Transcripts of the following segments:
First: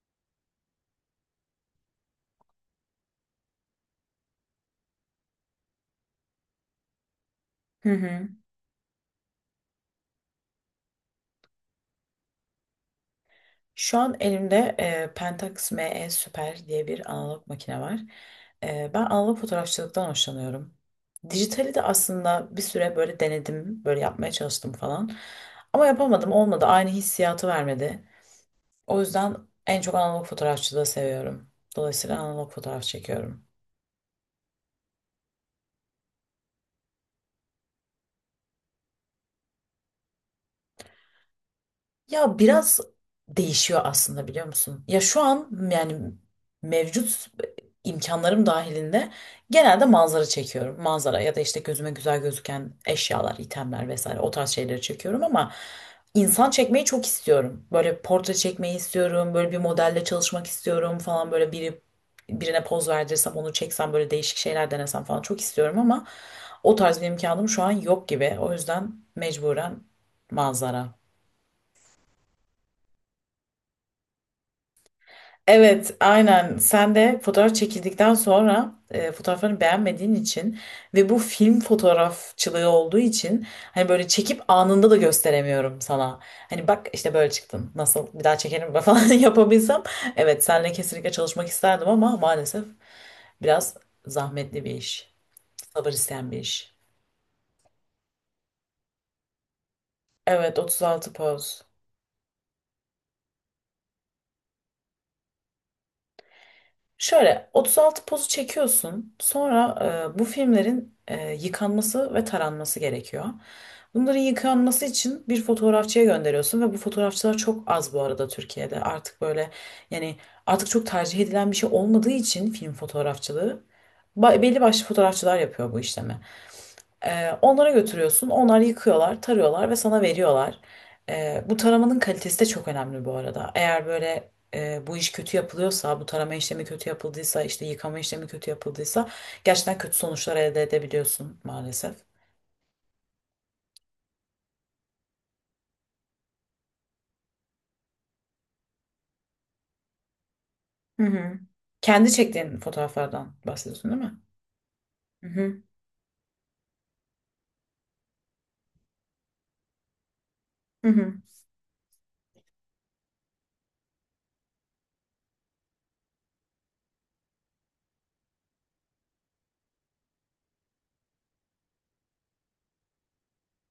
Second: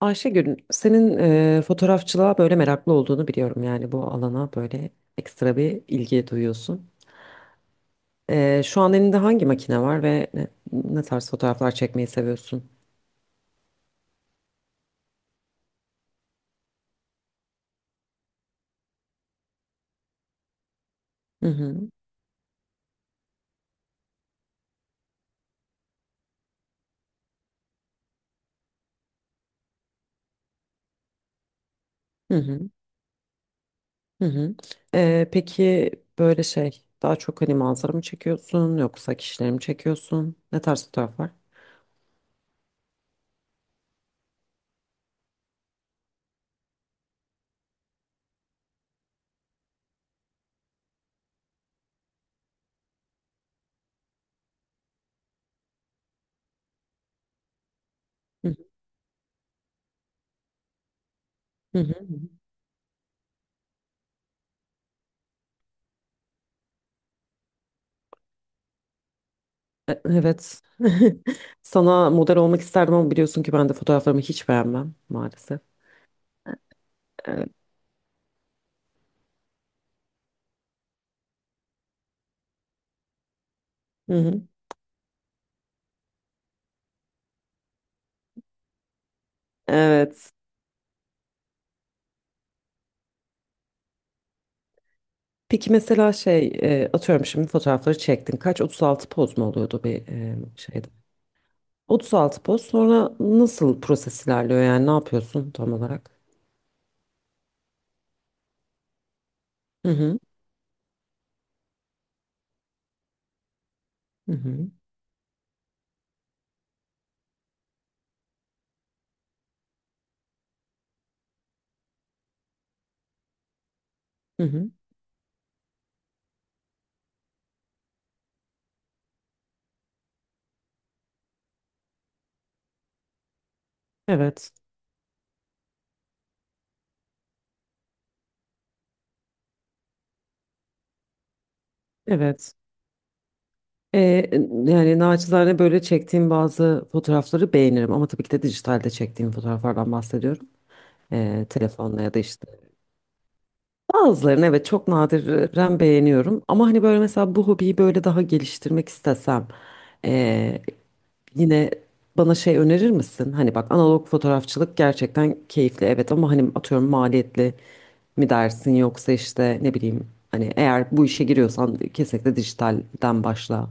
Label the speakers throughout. Speaker 1: Ayşegül, senin fotoğrafçılığa böyle meraklı olduğunu biliyorum. Yani bu alana böyle ekstra bir ilgi duyuyorsun.
Speaker 2: Hı hı.
Speaker 1: Şu an elinde hangi makine var ve ne tarz fotoğraflar çekmeyi seviyorsun?
Speaker 2: Şu an elimde Pentax ME Super diye bir analog makine var. Ben analog fotoğrafçılıktan hoşlanıyorum.
Speaker 1: Hı
Speaker 2: Dijitali de
Speaker 1: hı,
Speaker 2: aslında bir süre böyle denedim, böyle yapmaya çalıştım falan. Ama yapamadım, olmadı. Aynı hissiyatı vermedi. O yüzden en çok analog fotoğrafçılığı seviyorum. Dolayısıyla
Speaker 1: hı
Speaker 2: analog
Speaker 1: hı,
Speaker 2: fotoğraf çekiyorum.
Speaker 1: hı hı. Peki böyle daha çok hani manzara mı çekiyorsun yoksa kişileri mi çekiyorsun? Ne tarz fotoğraflar?
Speaker 2: Ya biraz değişiyor aslında, biliyor musun? Ya şu an yani mevcut imkanlarım dahilinde genelde manzara çekiyorum. Manzara ya da işte gözüme güzel gözüken eşyalar, itemler vesaire o tarz şeyleri çekiyorum ama insan çekmeyi çok istiyorum. Böyle portre
Speaker 1: Hı hı,
Speaker 2: çekmeyi istiyorum, böyle bir modelle çalışmak istiyorum falan, böyle
Speaker 1: hı
Speaker 2: biri
Speaker 1: hı.
Speaker 2: birine poz verdirsem onu çeksem böyle değişik şeyler denesem falan çok istiyorum ama o tarz bir imkanım şu an yok gibi. O yüzden mecburen
Speaker 1: Evet.
Speaker 2: manzara.
Speaker 1: Sana model olmak isterdim ama biliyorsun ki ben de fotoğraflarımı hiç beğenmem maalesef.
Speaker 2: Evet, aynen. Sen de
Speaker 1: Evet.
Speaker 2: fotoğraf çekildikten sonra fotoğraflarını beğenmediğin için ve bu film fotoğrafçılığı olduğu için hani böyle
Speaker 1: Hı
Speaker 2: çekip
Speaker 1: hı.
Speaker 2: anında da gösteremiyorum sana. Hani bak işte böyle çıktın. Nasıl bir daha çekelim falan yapabilsem.
Speaker 1: Evet.
Speaker 2: Evet, seninle kesinlikle çalışmak isterdim ama maalesef biraz zahmetli bir iş.
Speaker 1: Peki
Speaker 2: Sabır
Speaker 1: mesela
Speaker 2: isteyen bir iş.
Speaker 1: atıyorum şimdi fotoğrafları çektin. Kaç 36 poz mu oluyordu bir
Speaker 2: Evet,
Speaker 1: şeyde?
Speaker 2: 36 poz.
Speaker 1: 36 poz sonra nasıl proses ilerliyor yani ne yapıyorsun tam olarak?
Speaker 2: Şöyle 36 pozu çekiyorsun. Sonra
Speaker 1: Hı hı.
Speaker 2: bu filmlerin yıkanması ve taranması gerekiyor. Bunların
Speaker 1: Hı hı.
Speaker 2: yıkanması için bir fotoğrafçıya gönderiyorsun ve bu fotoğrafçılar çok az bu arada Türkiye'de. Artık böyle, yani artık çok tercih edilen bir şey olmadığı için film fotoğrafçılığı
Speaker 1: Hı
Speaker 2: belli
Speaker 1: hı.
Speaker 2: başlı fotoğrafçılar yapıyor bu işlemi. Onlara götürüyorsun. Onlar yıkıyorlar, tarıyorlar ve sana veriyorlar. Bu taramanın kalitesi de çok önemli bu arada. Eğer böyle
Speaker 1: Evet.
Speaker 2: bu iş kötü yapılıyorsa, bu tarama işlemi kötü yapıldıysa, işte yıkama işlemi kötü yapıldıysa gerçekten kötü sonuçlar elde edebiliyorsun maalesef.
Speaker 1: Evet. E, Yani naçizane böyle çektiğim bazı fotoğrafları beğenirim ama tabii ki de dijitalde çektiğim fotoğraflardan bahsediyorum.
Speaker 2: Hı hı.
Speaker 1: Telefonla
Speaker 2: Kendi
Speaker 1: ya da işte.
Speaker 2: çektiğin fotoğraflardan bahsediyorsun, değil mi?
Speaker 1: Bazılarını evet çok
Speaker 2: Hı hı.
Speaker 1: nadiren beğeniyorum ama hani böyle mesela bu hobiyi böyle daha geliştirmek istesem e,
Speaker 2: Hı hı.
Speaker 1: yine bana şey önerir misin? Hani bak analog fotoğrafçılık gerçekten keyifli evet ama hani atıyorum maliyetli mi dersin yoksa işte ne bileyim hani eğer bu işe giriyorsan kesinlikle dijitalden başla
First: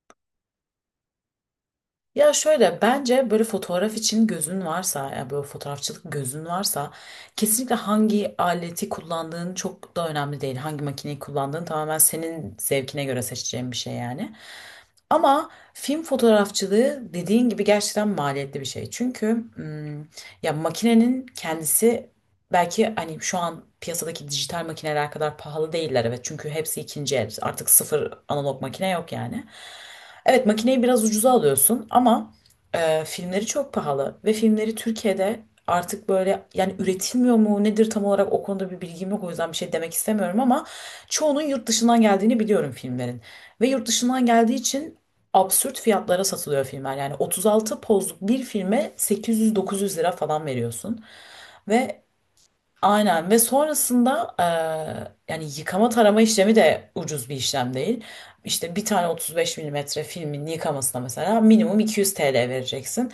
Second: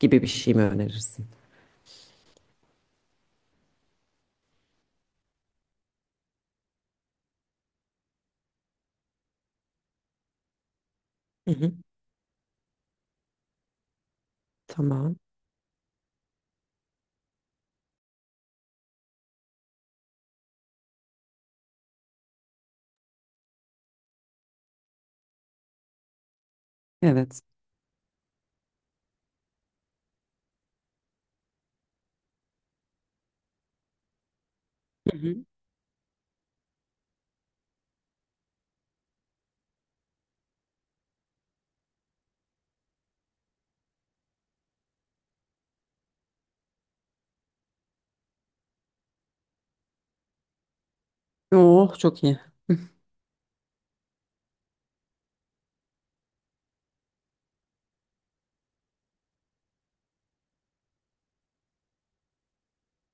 Speaker 1: gibi bir şey mi önerirsin?
Speaker 2: Ya şöyle, bence böyle fotoğraf için gözün varsa, ya böyle fotoğrafçılık gözün varsa kesinlikle hangi aleti kullandığın çok da önemli değil. Hangi makineyi
Speaker 1: Hı
Speaker 2: kullandığın
Speaker 1: hı.
Speaker 2: tamamen senin zevkine göre seçeceğin bir şey yani.
Speaker 1: Tamam.
Speaker 2: Ama film fotoğrafçılığı dediğin gibi gerçekten maliyetli bir şey. Çünkü ya makinenin kendisi belki hani şu an piyasadaki dijital makineler kadar pahalı değiller, evet. Çünkü hepsi ikinci el.
Speaker 1: Evet.
Speaker 2: Artık sıfır analog makine yok yani. Evet, makineyi biraz ucuza alıyorsun ama filmleri çok pahalı ve filmleri
Speaker 1: Hı hı.
Speaker 2: Türkiye'de artık böyle, yani üretilmiyor mu nedir tam olarak, o konuda bir bilgim yok, o yüzden bir şey demek istemiyorum ama çoğunun yurt dışından geldiğini biliyorum filmlerin ve yurt dışından geldiği için absürt fiyatlara satılıyor filmler, yani 36 pozluk bir filme 800-900 lira falan veriyorsun
Speaker 1: Oh
Speaker 2: ve
Speaker 1: çok iyi.
Speaker 2: aynen, ve sonrasında yani yıkama tarama işlemi de ucuz bir işlem değil. İşte bir tane 35 milimetre filmin yıkamasına mesela minimum 200 TL vereceksin.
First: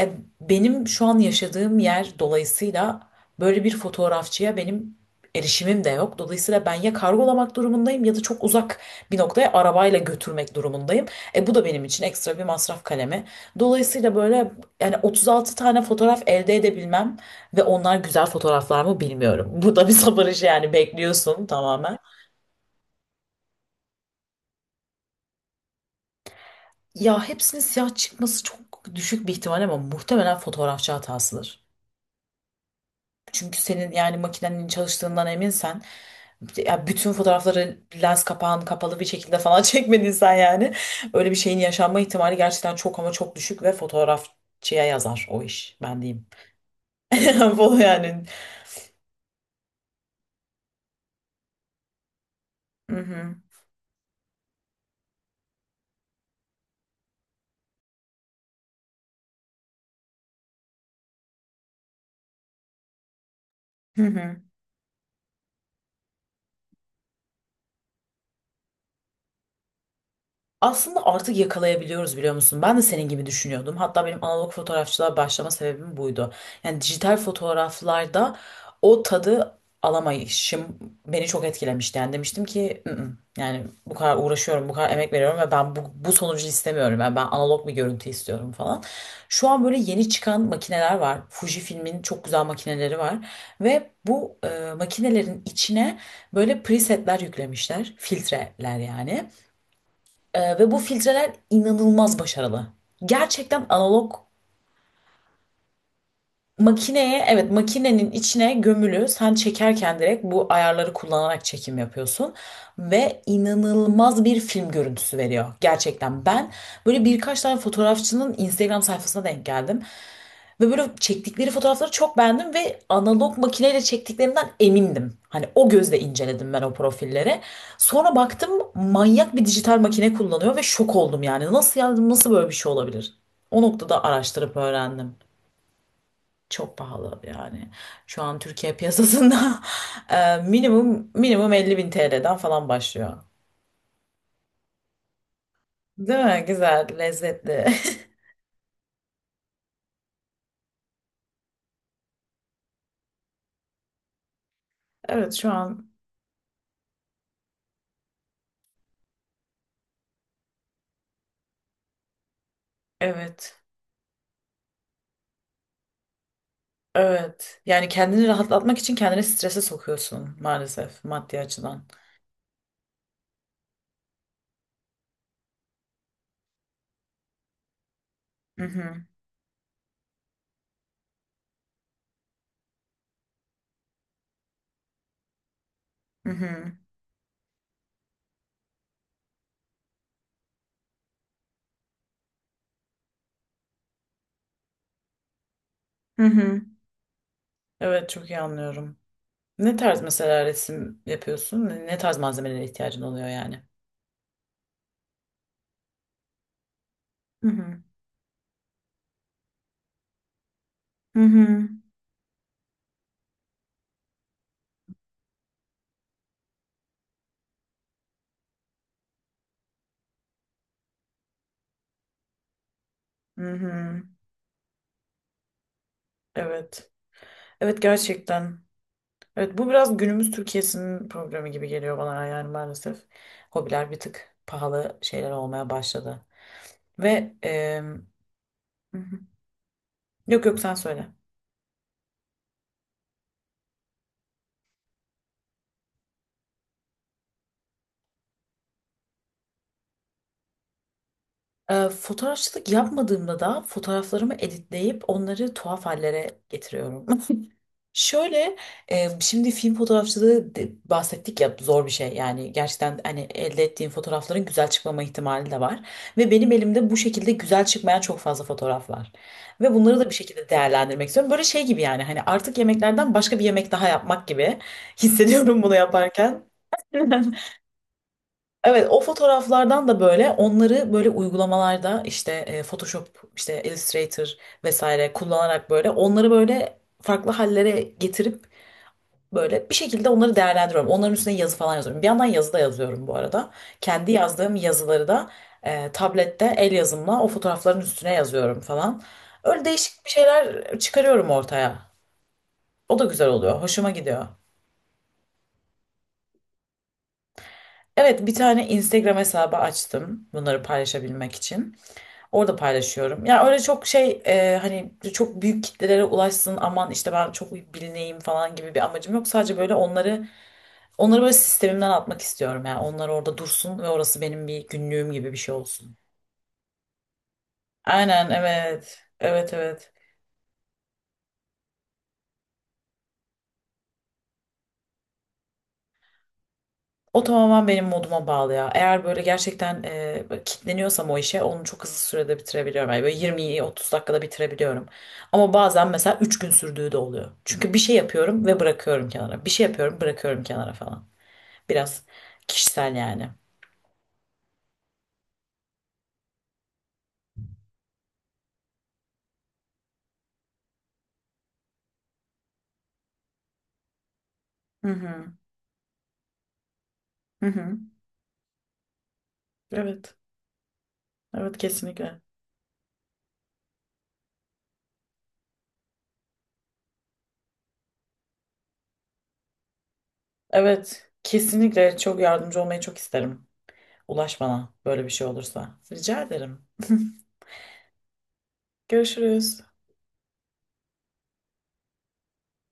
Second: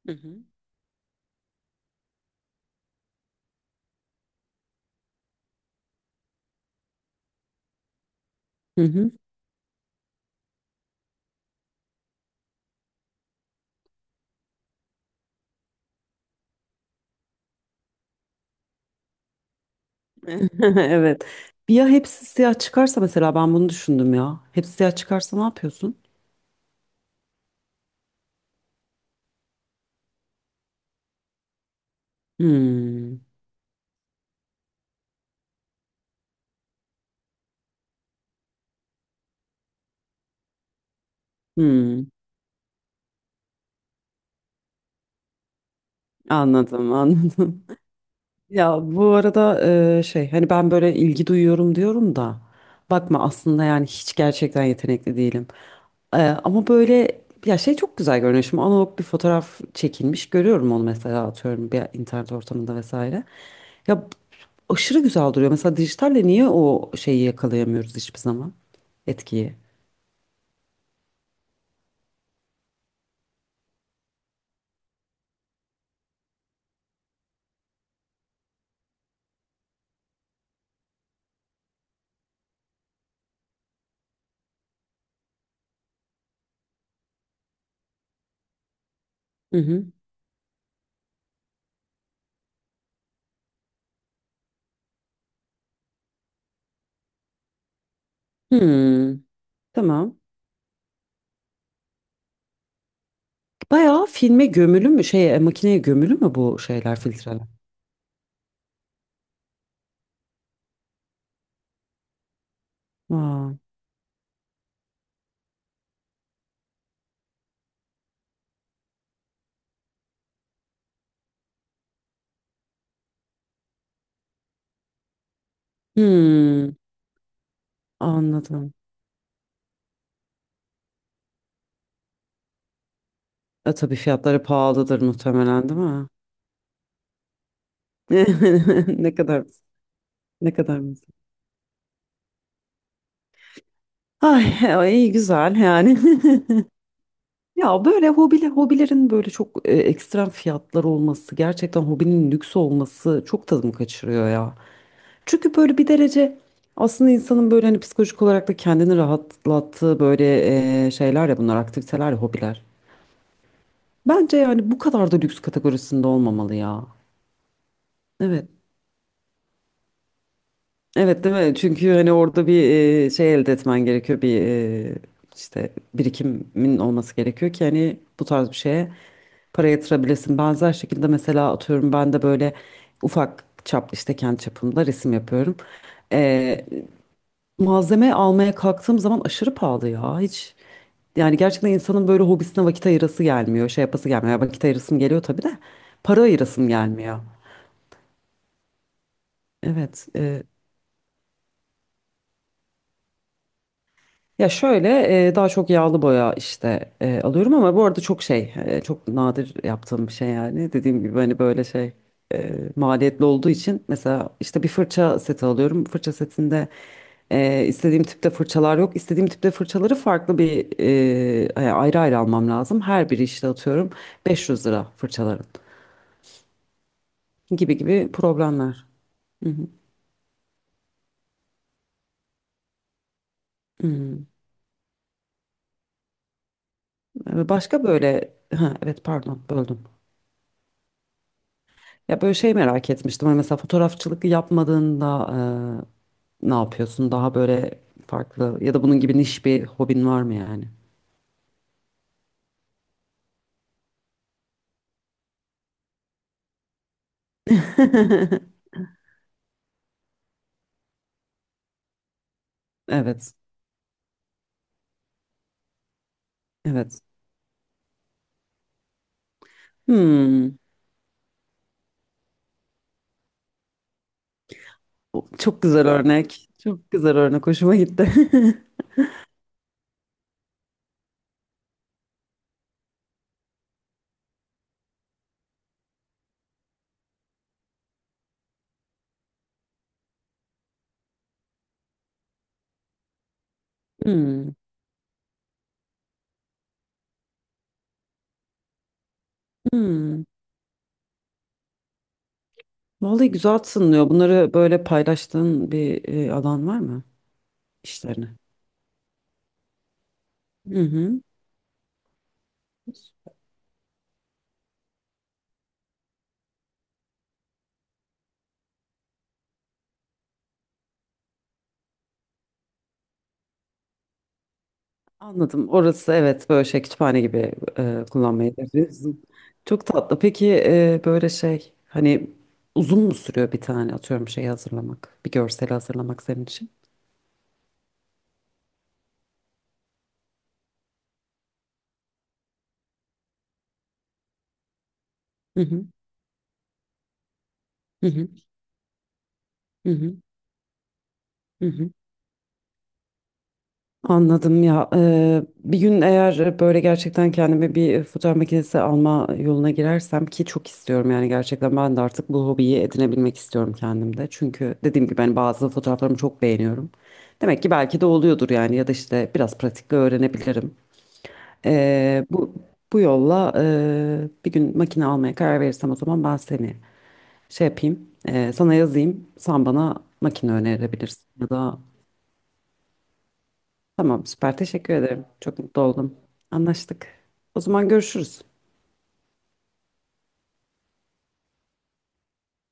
Speaker 2: E,
Speaker 1: Hı hı.
Speaker 2: benim şu an yaşadığım yer dolayısıyla böyle bir fotoğrafçıya benim erişimim de yok. Dolayısıyla ben ya kargolamak durumundayım ya da çok uzak
Speaker 1: Hı hı.
Speaker 2: bir noktaya arabayla götürmek durumundayım. Bu da benim için ekstra bir masraf kalemi. Dolayısıyla böyle, yani 36 tane fotoğraf elde edebilmem ve onlar güzel fotoğraflar mı bilmiyorum. Bu da bir sabır işi yani,
Speaker 1: Evet.
Speaker 2: bekliyorsun
Speaker 1: Bir ya
Speaker 2: tamamen.
Speaker 1: hepsi siyah çıkarsa mesela ben bunu düşündüm ya. Hepsi siyah çıkarsa ne yapıyorsun?
Speaker 2: Ya hepsinin siyah çıkması çok düşük bir ihtimal ama muhtemelen fotoğrafçı hatasıdır.
Speaker 1: Hmm.
Speaker 2: Çünkü senin yani makinenin çalıştığından eminsen, ya bütün fotoğrafları lens kapağın kapalı bir şekilde falan çekmediysen, yani öyle bir şeyin yaşanma
Speaker 1: Hmm.
Speaker 2: ihtimali gerçekten çok ama çok düşük ve fotoğrafçıya yazar o iş, ben diyeyim.
Speaker 1: Anladım, anladım.
Speaker 2: Bu yani.
Speaker 1: Ya bu arada şey hani ben böyle ilgi duyuyorum diyorum da
Speaker 2: Hı
Speaker 1: bakma
Speaker 2: hı.
Speaker 1: aslında yani hiç gerçekten yetenekli değilim. Ama böyle ya şey çok güzel görünüyor. Şimdi analog bir fotoğraf çekilmiş görüyorum onu mesela atıyorum bir internet ortamında vesaire.
Speaker 2: Hı
Speaker 1: Ya
Speaker 2: hı.
Speaker 1: aşırı güzel duruyor. Mesela dijitalle niye o şeyi yakalayamıyoruz hiçbir zaman etkiyi?
Speaker 2: Aslında artık yakalayabiliyoruz, biliyor musun? Ben de senin gibi düşünüyordum. Hatta benim analog fotoğrafçılığa başlama sebebim buydu. Yani dijital fotoğraflarda o tadı alamayışım beni çok etkilemişti. Yani demiştim ki "Mm, mm." yani bu kadar uğraşıyorum, bu kadar emek veriyorum ve ben bu sonucu istemiyorum. Yani ben analog bir görüntü istiyorum falan. Şu
Speaker 1: Hı
Speaker 2: an böyle
Speaker 1: hı.
Speaker 2: yeni çıkan makineler var. Fujifilm'in çok güzel makineleri var. Ve bu makinelerin içine böyle presetler yüklemişler. Filtreler
Speaker 1: Hmm,
Speaker 2: yani.
Speaker 1: tamam.
Speaker 2: Ve bu filtreler inanılmaz başarılı. Gerçekten
Speaker 1: Bayağı
Speaker 2: analog
Speaker 1: filme gömülü mü makineye gömülü mü bu şeyler
Speaker 2: makineye,
Speaker 1: filtreler?
Speaker 2: evet, makinenin içine gömülü, sen çekerken direkt bu ayarları kullanarak çekim yapıyorsun. Ve
Speaker 1: Aa.
Speaker 2: inanılmaz bir film görüntüsü veriyor gerçekten. Ben böyle birkaç tane fotoğrafçının Instagram sayfasına denk geldim. Ve böyle çektikleri fotoğrafları çok beğendim ve analog makineyle çektiklerinden emindim. Hani o gözle inceledim ben o
Speaker 1: Hmm.
Speaker 2: profilleri. Sonra baktım
Speaker 1: Anladım.
Speaker 2: manyak bir dijital makine kullanıyor ve şok oldum yani. Nasıl yani, nasıl böyle bir şey olabilir? O
Speaker 1: E tabii
Speaker 2: noktada
Speaker 1: fiyatları
Speaker 2: araştırıp
Speaker 1: pahalıdır
Speaker 2: öğrendim.
Speaker 1: muhtemelen değil mi?
Speaker 2: Çok pahalı yani. Şu an Türkiye
Speaker 1: Ne kadar
Speaker 2: piyasasında
Speaker 1: ne kadar
Speaker 2: minimum
Speaker 1: mısın?
Speaker 2: minimum 50 bin TL'den falan başlıyor.
Speaker 1: Ay, ay, iyi güzel yani.
Speaker 2: Değil mi? Güzel, lezzetli.
Speaker 1: Ya böyle hobilerin böyle çok ekstrem fiyatlar olması, gerçekten hobinin lüks olması çok tadımı kaçırıyor ya.
Speaker 2: Evet şu
Speaker 1: Çünkü böyle bir
Speaker 2: an,
Speaker 1: derece aslında insanın böyle hani psikolojik olarak da kendini rahatlattığı böyle şeyler ya bunlar aktiviteler ya hobiler.
Speaker 2: evet.
Speaker 1: Bence yani bu kadar da lüks kategorisinde olmamalı ya.
Speaker 2: Evet. Yani kendini
Speaker 1: Evet.
Speaker 2: rahatlatmak için kendini strese sokuyorsun, maalesef
Speaker 1: Evet değil
Speaker 2: maddi
Speaker 1: mi?
Speaker 2: açıdan.
Speaker 1: Çünkü hani orada bir şey elde etmen gerekiyor. Bir işte birikimin olması gerekiyor ki hani bu tarz bir
Speaker 2: Hı
Speaker 1: şeye
Speaker 2: hı.
Speaker 1: para yatırabilesin. Benzer şekilde mesela atıyorum ben de böyle ufak çap işte kendi çapımda resim yapıyorum.
Speaker 2: Hı
Speaker 1: E,
Speaker 2: hı.
Speaker 1: Malzeme almaya kalktığım zaman aşırı pahalı ya. Hiç yani gerçekten insanın böyle hobisine vakit ayırası gelmiyor. Şey yapası gelmiyor. Ya vakit ayırasım geliyor tabii de
Speaker 2: Hı
Speaker 1: para
Speaker 2: hı.
Speaker 1: ayırasım gelmiyor.
Speaker 2: Evet, çok iyi anlıyorum. Ne tarz
Speaker 1: Evet.
Speaker 2: mesela resim yapıyorsun? Ne tarz malzemelere ihtiyacın oluyor yani?
Speaker 1: Ya şöyle daha çok yağlı boya işte
Speaker 2: Hı
Speaker 1: alıyorum ama
Speaker 2: hı.
Speaker 1: bu arada çok çok nadir yaptığım bir şey yani dediğim gibi
Speaker 2: Hı
Speaker 1: hani böyle
Speaker 2: hı.
Speaker 1: maliyetli olduğu için mesela işte bir fırça seti alıyorum fırça setinde istediğim tipte fırçalar yok istediğim tipte fırçaları farklı ayrı ayrı almam lazım her biri işte
Speaker 2: Hı
Speaker 1: atıyorum
Speaker 2: hı.
Speaker 1: 500 lira fırçaların
Speaker 2: Evet.
Speaker 1: gibi
Speaker 2: Evet,
Speaker 1: gibi
Speaker 2: gerçekten.
Speaker 1: problemler.
Speaker 2: Evet bu biraz günümüz Türkiye'sinin problemi gibi geliyor bana, yani maalesef. Hobiler bir
Speaker 1: Hmm.
Speaker 2: tık pahalı şeyler olmaya başladı. Ve
Speaker 1: Başka böyle
Speaker 2: Hı
Speaker 1: evet
Speaker 2: hı.
Speaker 1: pardon böldüm.
Speaker 2: Yok yok, sen söyle.
Speaker 1: Ya böyle şey merak etmiştim. Hani mesela fotoğrafçılık yapmadığında ne yapıyorsun? Daha böyle farklı ya da bunun gibi niş bir hobin var mı yani?
Speaker 2: Fotoğrafçılık yapmadığımda da fotoğraflarımı editleyip onları tuhaf hallere getiriyorum. Şöyle şimdi film fotoğrafçılığı bahsettik ya, zor bir şey yani, gerçekten, hani
Speaker 1: Evet.
Speaker 2: elde ettiğim fotoğrafların güzel çıkmama ihtimali de var ve benim elimde bu
Speaker 1: Evet.
Speaker 2: şekilde güzel çıkmayan çok fazla fotoğraf var ve bunları da bir şekilde
Speaker 1: Hmm.
Speaker 2: değerlendirmek istiyorum, böyle şey gibi yani, hani artık yemeklerden başka bir yemek daha yapmak gibi hissediyorum
Speaker 1: Çok
Speaker 2: bunu
Speaker 1: güzel
Speaker 2: yaparken.
Speaker 1: örnek. Çok güzel örnek. Hoşuma gitti.
Speaker 2: Evet, o fotoğraflardan da böyle onları böyle uygulamalarda işte Photoshop, işte Illustrator vesaire kullanarak böyle onları böyle farklı hallere getirip böyle bir şekilde onları değerlendiriyorum. Onların üstüne yazı falan yazıyorum. Bir yandan yazı da yazıyorum bu arada. Kendi
Speaker 1: Hmm.
Speaker 2: yazdığım yazıları da tablette el yazımla o fotoğrafların üstüne yazıyorum falan. Öyle değişik bir
Speaker 1: Hmm.
Speaker 2: şeyler çıkarıyorum ortaya. O da güzel
Speaker 1: Vallahi güzel
Speaker 2: oluyor. Hoşuma
Speaker 1: tınlıyor.
Speaker 2: gidiyor.
Speaker 1: Bunları böyle paylaştığın bir alan var mı
Speaker 2: Evet,
Speaker 1: işlerini?
Speaker 2: bir tane Instagram hesabı açtım bunları
Speaker 1: Hı hı.
Speaker 2: paylaşabilmek için. Orada paylaşıyorum. Ya öyle, çok şey, hani çok büyük kitlelere ulaşsın, aman işte ben çok bilineyim falan gibi bir amacım yok. Sadece böyle onları böyle sistemimden atmak istiyorum. Yani onlar orada dursun ve orası benim bir günlüğüm gibi bir şey
Speaker 1: Anladım.
Speaker 2: olsun.
Speaker 1: Orası evet böyle şey kütüphane gibi
Speaker 2: Aynen,
Speaker 1: kullanmayı tercih.
Speaker 2: evet. Evet,
Speaker 1: Çok
Speaker 2: evet.
Speaker 1: tatlı. Peki böyle şey hani uzun mu sürüyor bir tane atıyorum şeyi hazırlamak? Bir görseli hazırlamak senin için?
Speaker 2: O tamamen benim moduma bağlı ya. Eğer böyle gerçekten böyle kitleniyorsam o işe, onu çok hızlı sürede bitirebiliyorum. Yani böyle 20-30 dakikada bitirebiliyorum. Ama
Speaker 1: Hı hı.
Speaker 2: bazen mesela 3 gün sürdüğü de oluyor. Çünkü bir şey
Speaker 1: Hı hı.
Speaker 2: yapıyorum ve bırakıyorum kenara. Bir şey
Speaker 1: Hı
Speaker 2: yapıyorum,
Speaker 1: hı.
Speaker 2: bırakıyorum kenara falan.
Speaker 1: Hı hı.
Speaker 2: Biraz kişisel yani.
Speaker 1: Anladım ya. Bir gün eğer böyle gerçekten kendime bir fotoğraf makinesi alma yoluna girersem ki çok istiyorum yani gerçekten ben de artık bu hobiyi edinebilmek istiyorum kendimde. Çünkü
Speaker 2: Hı
Speaker 1: dediğim gibi
Speaker 2: hı.
Speaker 1: ben bazı fotoğraflarımı çok beğeniyorum.
Speaker 2: Hı
Speaker 1: Demek ki
Speaker 2: hı.
Speaker 1: belki de oluyordur yani ya da işte biraz pratikle
Speaker 2: Evet.
Speaker 1: öğrenebilirim.
Speaker 2: Evet kesinlikle.
Speaker 1: Bu bu yolla bir gün makine almaya karar verirsem o zaman ben seni şey yapayım, sana yazayım. Sen bana makine
Speaker 2: Evet.
Speaker 1: önerebilirsin ya da
Speaker 2: Kesinlikle çok yardımcı olmayı çok isterim.
Speaker 1: tamam,
Speaker 2: Ulaş
Speaker 1: süper.
Speaker 2: bana
Speaker 1: Teşekkür
Speaker 2: böyle bir
Speaker 1: ederim.
Speaker 2: şey
Speaker 1: Çok
Speaker 2: olursa.
Speaker 1: mutlu oldum.
Speaker 2: Rica ederim.
Speaker 1: Anlaştık. O zaman görüşürüz.
Speaker 2: Görüşürüz.